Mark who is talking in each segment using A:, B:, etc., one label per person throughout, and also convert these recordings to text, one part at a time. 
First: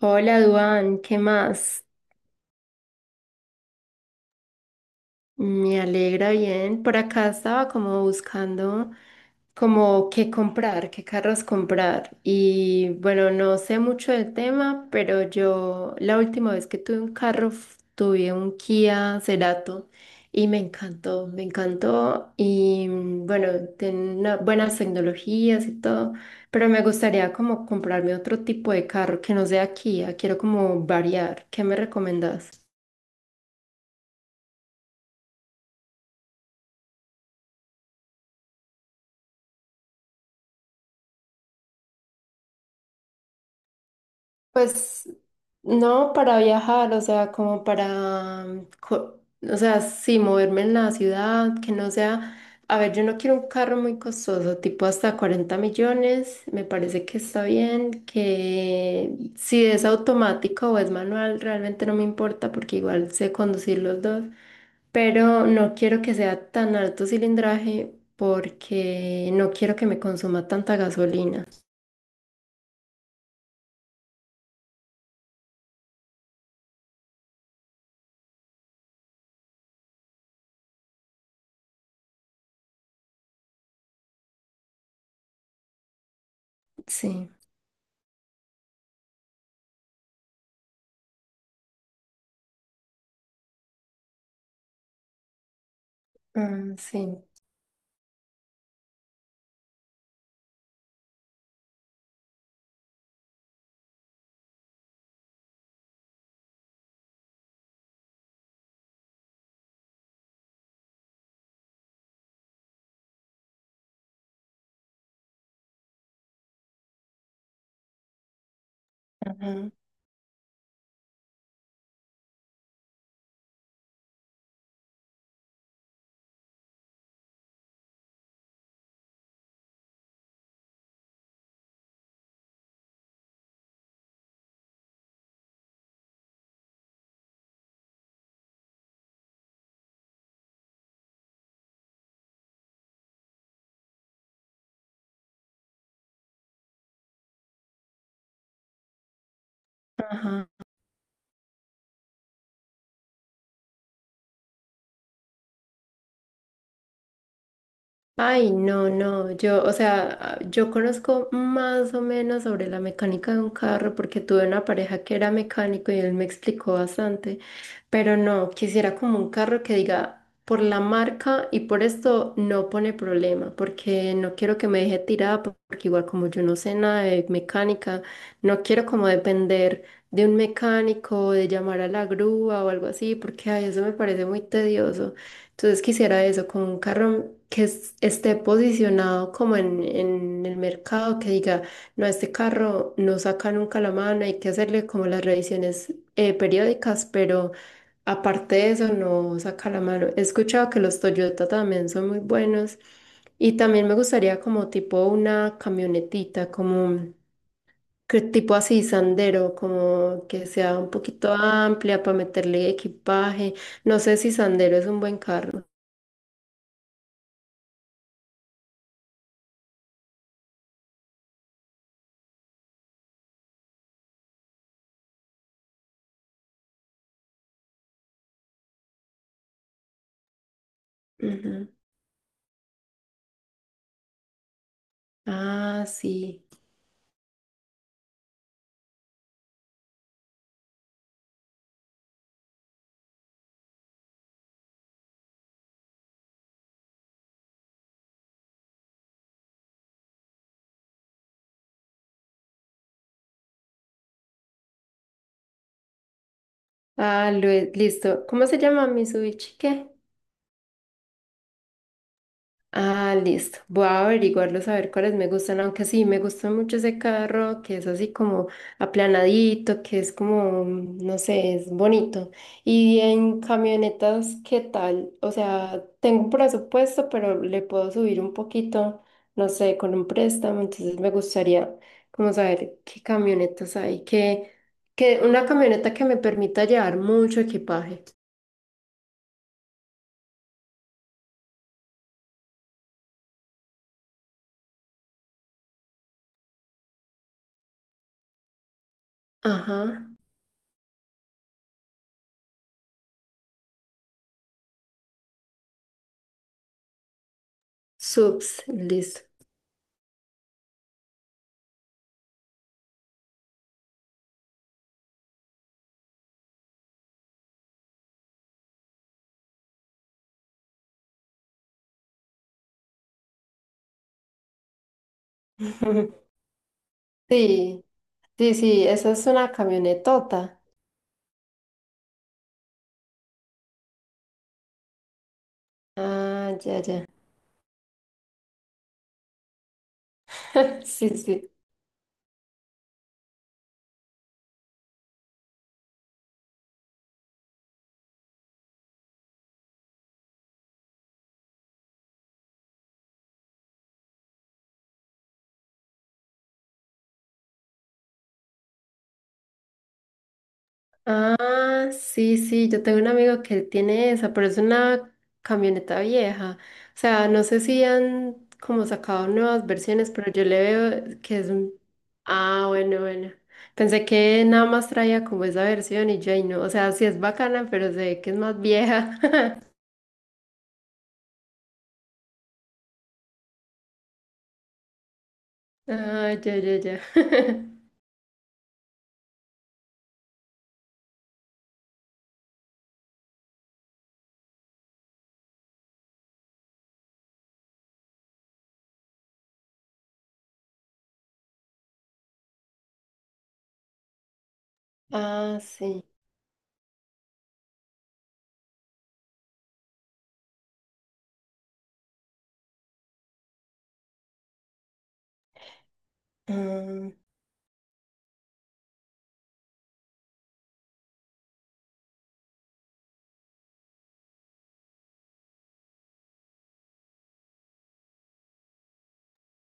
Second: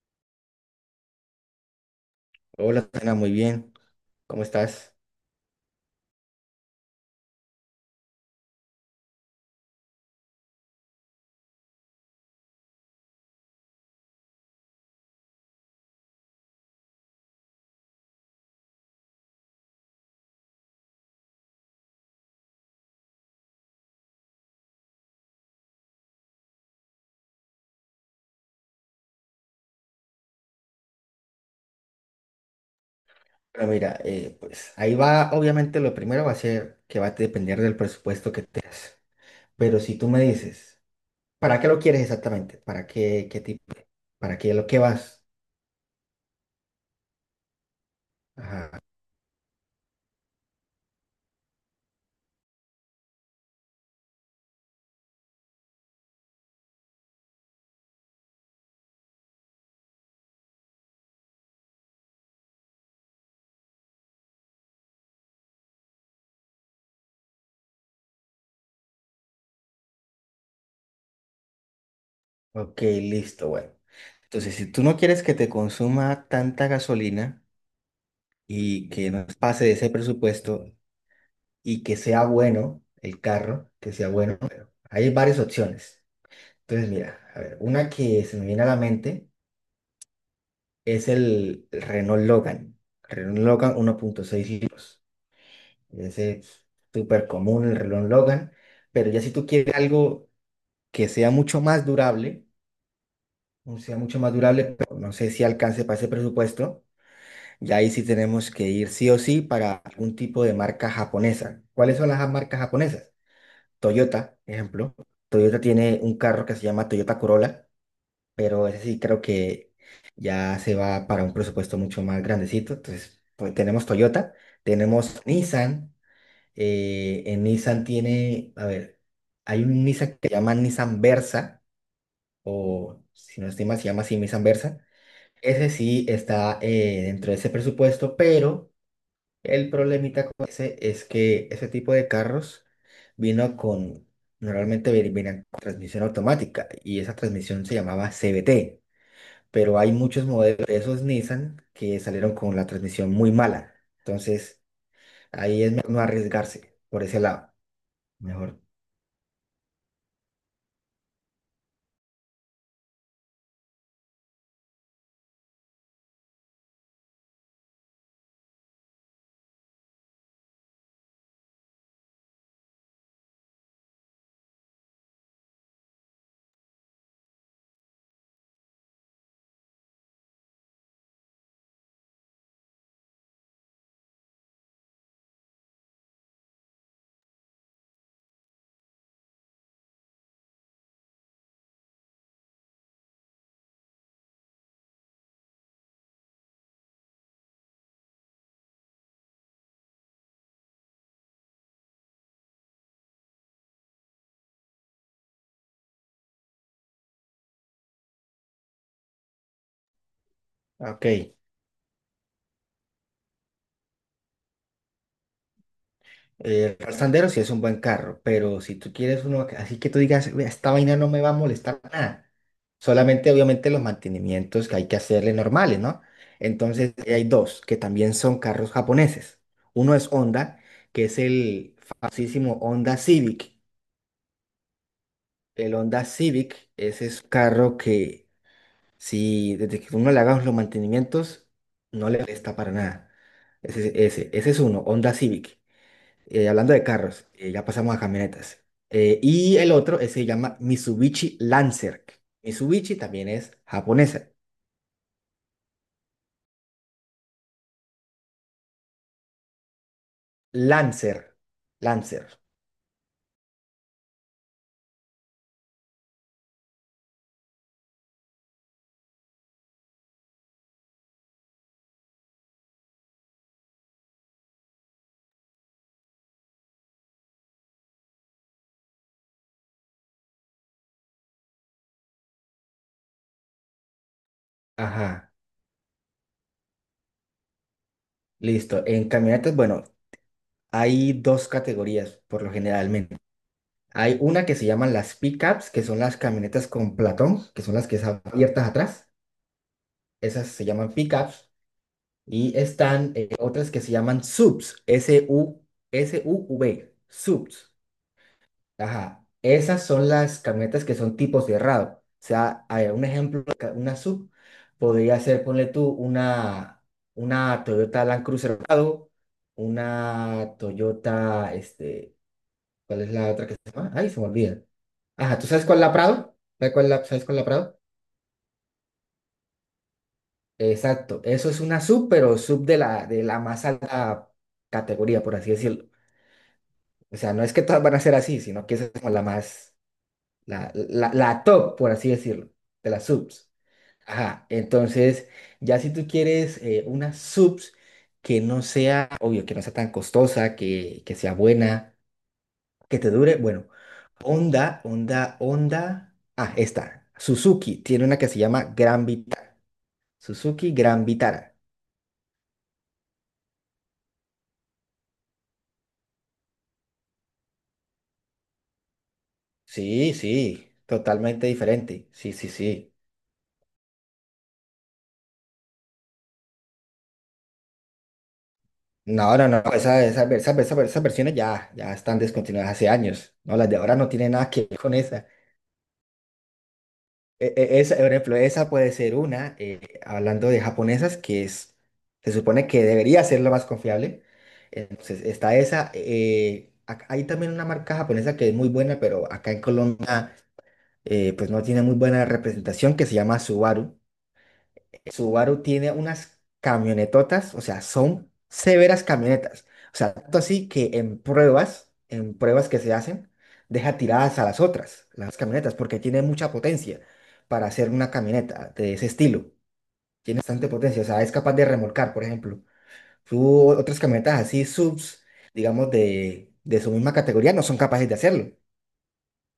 A: Hola, Duan, ¿qué más?
B: Hola, Tatiana, muy bien. ¿Cómo estás?
A: Me alegra bien. Por acá estaba como buscando como qué comprar, qué carros comprar. Y bueno, no sé mucho del tema, pero yo la última vez que tuve un tuve un Kia Cerato y me encantó, me encantó. Y bueno, tiene buenas tecnologías y todo, pero me gustaría como comprarme otro tipo de carro que no sea Kia. Quiero como variar. ¿Qué me recomendás?
B: Bueno, mira, pues ahí va, obviamente lo primero va a ser que va a depender del presupuesto que tengas. Pero si tú me dices, ¿para qué lo quieres exactamente? ¿Para qué, qué tipo? ¿Para qué lo que
A: Pues
B: vas?
A: no para viajar, o sea, como para,
B: Ajá.
A: o sea, sí, moverme en la ciudad, que no sea, a ver, yo no quiero un carro muy costoso, tipo hasta 40 millones, me parece que está bien, que si es automático o es manual, realmente no me importa porque igual sé conducir los dos, pero no quiero que sea tan alto cilindraje porque no quiero que me consuma tanta gasolina.
B: Ok, listo, bueno. Entonces, si tú no quieres que te consuma tanta gasolina y que no pase de ese presupuesto y que sea bueno el carro, que sea bueno, hay varias opciones. Entonces, mira,
A: Sí,
B: a ver, una que se me viene a la mente, es el Renault Logan. El Renault Logan 1.6 litros. Ese es
A: ah, sí.
B: súper común el Renault Logan. Pero ya si tú quieres algo que sea mucho más durable, o sea mucho más durable, pero no sé si alcance para ese presupuesto, ya ahí sí tenemos que ir sí o sí para algún tipo de marca japonesa. ¿Cuáles son las marcas japonesas? Toyota, ejemplo. Toyota tiene un carro que se llama Toyota Corolla, pero ese sí creo que ya se va para un presupuesto mucho más grandecito. Entonces, pues tenemos Toyota, tenemos Nissan. En Nissan tiene, a ver, hay un Nissan que se llama Nissan Versa, o si no estoy mal, se llama así Nissan Versa. Ese sí está dentro de ese presupuesto, pero el problemita con ese es que ese tipo de carros vino con, normalmente venían con transmisión automática y esa transmisión se llamaba CVT, pero hay muchos
A: Ajá.
B: modelos de esos Nissan que salieron con la transmisión muy mala. Entonces, ahí es mejor no arriesgarse por ese lado.
A: Ay,
B: Mejor.
A: no, no, yo, o sea, yo conozco más o menos sobre la mecánica de un carro porque tuve una pareja que era mecánico y él me explicó bastante, pero no, quisiera como un carro que diga por la marca y por esto no pone problema, porque no quiero que me deje tirada, porque igual como yo no sé nada de mecánica, no quiero como depender de un mecánico, de llamar a la grúa o algo así, porque ay, eso me parece muy tedioso. Entonces quisiera eso, como un carro que esté posicionado como en el mercado, que diga, no, este carro no saca nunca la mano, hay que hacerle como las revisiones periódicas, pero aparte de eso no saca la mano. He escuchado que los Toyota también son muy buenos y también me gustaría como tipo una camionetita, como que tipo así Sandero, como que sea un poquito
B: Ok.
A: amplia para meterle equipaje. No sé si Sandero es un buen carro.
B: El Ram Sandero sí es un buen carro, pero si tú quieres uno así que tú digas, "Vea, esta vaina no me va a molestar nada. Solamente, obviamente, los mantenimientos que hay que hacerle normales, ¿no? Entonces, ahí hay dos que también son carros japoneses. Uno es Honda, que es
A: Ujú.
B: el famosísimo Honda Civic. El
A: Ah,
B: Honda
A: sí.
B: Civic, ese es un carro que si desde que uno le haga los mantenimientos, no le molesta para nada. Ese es uno, Honda Civic. Hablando de carros, ya pasamos a camionetas. Y el otro se llama Mitsubishi Lancer. Mitsubishi también es japonesa.
A: Ah, listo. ¿Cómo se llama Mitsubishi? ¿Qué?
B: Lancer. Lancer.
A: Ah, listo. Voy a averiguarlos a ver cuáles me gustan, aunque sí, me gusta mucho ese carro que es así como aplanadito, que es como, no sé, es bonito. Y en camionetas, ¿qué tal? O sea, tengo un presupuesto, pero le puedo subir un poquito, no sé, con un préstamo, entonces me gustaría como saber qué camionetas hay, que
B: Ajá.
A: una camioneta que me permita llevar mucho equipaje.
B: Listo. En camionetas, bueno, hay dos categorías por lo generalmente. Hay una que se llaman las pickups, que son las camionetas con platón, que son las que están abiertas atrás.
A: Ajá,
B: Esas se llaman pickups. Y están otras que se llaman subs, SUV, subs.
A: subs, listo.
B: Ajá. Esas son las camionetas que son tipo cerrado. O sea, hay un ejemplo, de una sub podría ser, ponle tú, una, Toyota Land Cruiser cerrado, una Toyota, este, ¿cuál es la otra que se llama? Ay, se me olvida. Ajá, ¿tú sabes cuál es la Prado? ¿Sabes cuál es la Prado?
A: Sí. Sí, sí, eso es una camionetota.
B: Exacto, eso es una sub, pero sub de la más alta categoría, por así decirlo.
A: Ah, ya, ya.
B: O sea, no es que todas van a ser así, sino que esa es como la más, la,
A: Sí,
B: la, la
A: sí.
B: top, por así decirlo, de las subs. Ajá, entonces, ya si tú quieres una subs que no sea, obvio, que no sea tan costosa, que sea buena, que te dure, bueno, Honda, esta, Suzuki, tiene una que se llama Gran Vitara, Suzuki Gran Vitara.
A: Ah, sí, sí, yo tengo un amigo que él tiene esa, pero es una camioneta vieja. O sea, no sé si han como sacado nuevas versiones,
B: Sí,
A: pero yo le
B: sí,
A: veo que es
B: totalmente
A: un...
B: diferente, sí, sí,
A: Ah,
B: sí.
A: bueno, bueno. Pensé que nada más traía como esa versión y yo ahí no. O sea, sí es bacana, pero se ve que es más vieja.
B: No, no, no, esas versiones ya, ya están descontinuadas hace años, ¿no? Las de ahora no tienen nada que ver con esa.
A: Ah, ya, ya, ya.
B: E- e- esa, por ejemplo, esa puede ser una, hablando de japonesas, que es, se supone que debería ser la más confiable. Entonces, está esa. Hay también una marca japonesa que es muy buena, pero acá en Colombia, pues no tiene muy buena representación, que se llama Subaru.
A: Ah,
B: Subaru tiene
A: sí.
B: unas camionetotas, o sea, son severas camionetas. O sea, tanto así que en pruebas, que se hacen, deja tiradas a las otras, las camionetas, porque tiene mucha potencia
A: Ah.
B: para hacer una camioneta de ese estilo. Tiene bastante potencia, o sea, es capaz de remolcar, por ejemplo. Otras camionetas así, subs, digamos, de su misma categoría, no son capaces de hacerlo.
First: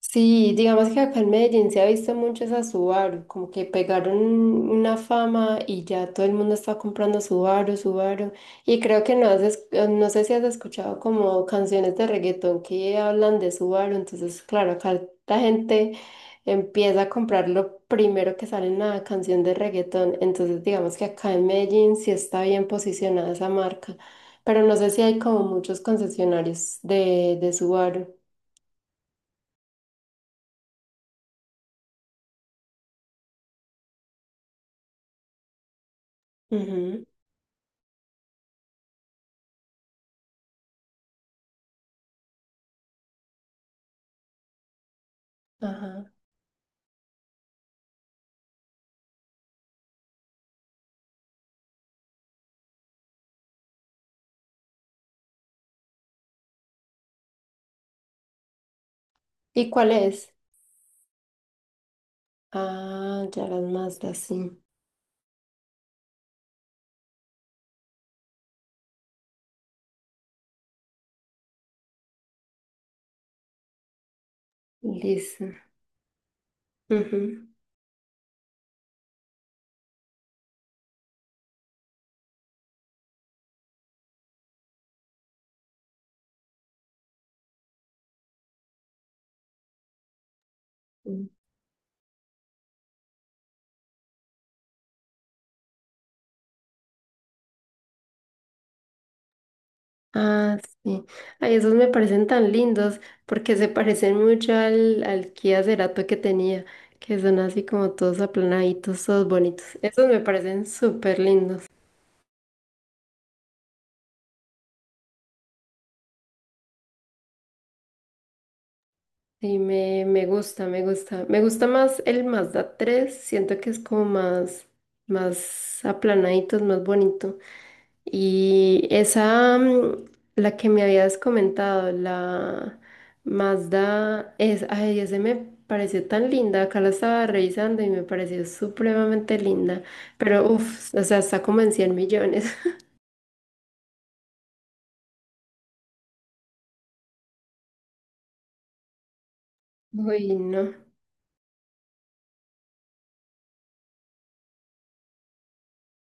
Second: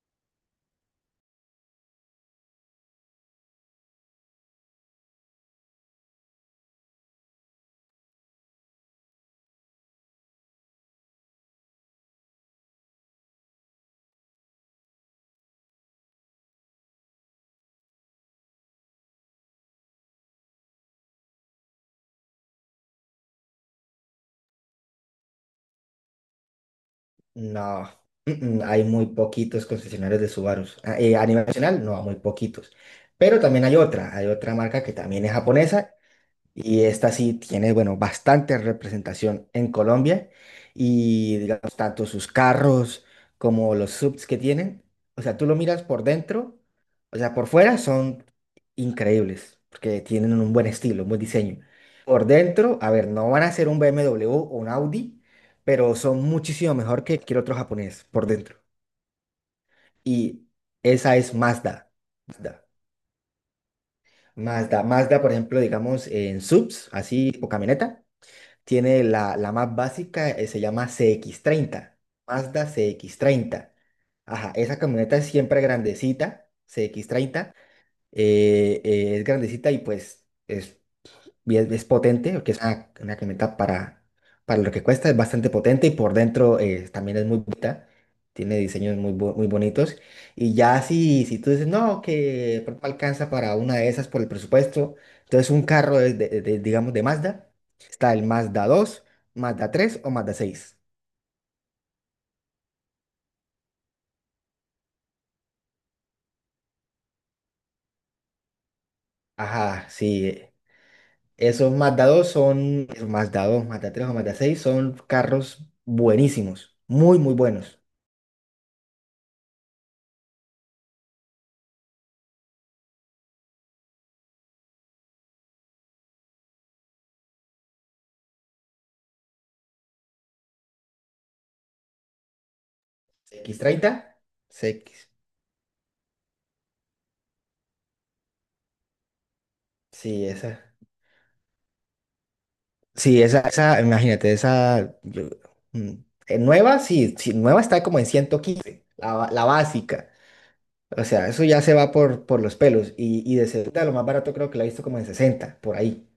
A: Sí, digamos que acá en Medellín se ha visto mucho esa Subaru, como que pegaron una fama y ya todo el mundo está comprando Subaru, Subaru. Y creo que no has, no sé si has escuchado como canciones de reggaetón que hablan de Subaru, entonces claro, acá la gente empieza a comprar lo primero que sale en la canción de reggaetón, entonces digamos que acá en Medellín sí está bien posicionada esa marca, pero no sé si hay como muchos concesionarios de
B: No,
A: Subaru.
B: mm, hay muy poquitos concesionarios de Subarus. Ah, a nivel nacional, no, muy poquitos. Pero también hay otra marca que también es japonesa y
A: Ujú.
B: esta sí tiene, bueno, bastante representación en Colombia y, digamos, tanto sus carros como los subs que tienen. O sea, tú lo miras por
A: Ajá.
B: dentro, o sea, por fuera son increíbles porque tienen un buen estilo, un buen diseño. Por dentro, a ver, no van a ser un BMW o un Audi, pero son muchísimo mejor que cualquier otro japonés por dentro.
A: ¿Y cuál es?
B: Y esa es Mazda. Mazda,
A: Ah, ya las Mazda, sí.
B: Mazda, Mazda, por ejemplo, digamos, en subs, así, o camioneta, tiene la más básica, se llama CX-30. Mazda CX-30. Ajá, esa camioneta es
A: Listo.
B: siempre grandecita, cx
A: Ujú.
B: treinta Es grandecita y pues es, potente, porque es una, camioneta para lo que cuesta, es bastante potente y por dentro también es muy bonita, tiene diseños muy bonitos. Y ya si,
A: Mm.
B: si tú dices, no, que de pronto alcanza para una de esas por el presupuesto, entonces un carro de, digamos, de Mazda, está el Mazda 2. Mazda 3 o Mazda
A: Ah,
B: seis
A: sí. Ay, esos me parecen tan lindos porque se parecen mucho al Kia Cerato que tenía, que son así como todos aplanaditos, todos bonitos.
B: Ajá,
A: Esos me
B: sí.
A: parecen súper lindos.
B: Esos Mazda dos son, esos Mazda 2 Mazda 3 o Mazda seis son carros buenísimos, muy, muy buenos.
A: Sí, me gusta, me gusta. Me gusta más el Mazda 3. Siento que es como más, más aplanaditos, más bonito. Y esa, la que me habías comentado, la
B: X30.
A: Mazda, es, ay, ese me pareció tan linda. Acá la estaba revisando y me pareció supremamente linda.
B: Sí,
A: Pero,
B: esa.
A: uff, o sea, está como en 100 millones.
B: Sí, esa, imagínate, esa. Mm, nueva, sí, sí, nueva está como en 115 la básica.
A: Uy, no.
B: O sea, eso ya se va por, los pelos. Y de segunda, lo más barato creo que la he visto como en 60 por ahí.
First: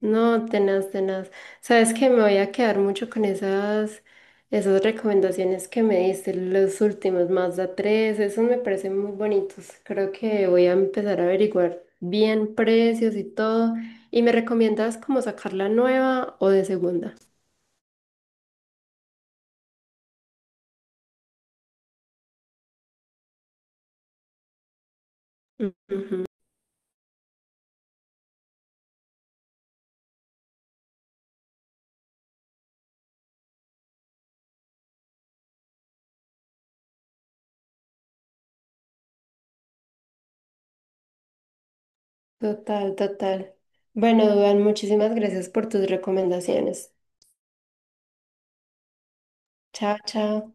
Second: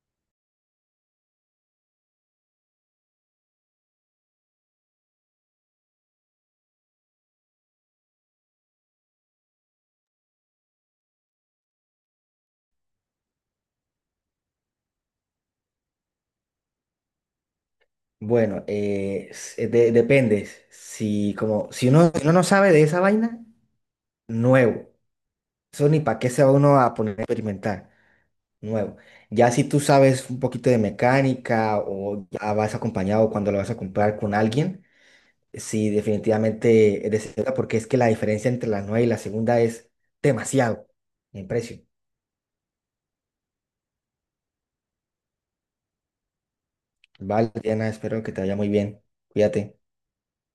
A: No, tenaz, tenaz. Sabes que me voy a quedar mucho con esas recomendaciones que me diste, los últimos, Mazda 3, esos me parecen muy bonitos. Creo que voy a empezar a averiguar bien precios y todo. ¿Y me recomiendas como sacar la nueva o de segunda?
B: Bueno, depende. Si, como, si uno no sabe de esa vaina, nuevo. Eso ni para
A: Ujú.
B: qué se va uno a poner a experimentar. Nuevo. Ya si tú sabes un poquito de mecánica o ya vas acompañado cuando lo vas a comprar con alguien. Sí, definitivamente es de segunda, porque es que la diferencia entre la nueva y la segunda es demasiado en precio.
A: Total, total. Bueno, Duan, muchísimas gracias por tus recomendaciones.
B: Vale, Diana, espero que te vaya muy bien. Cuídate.
A: Chao, chao.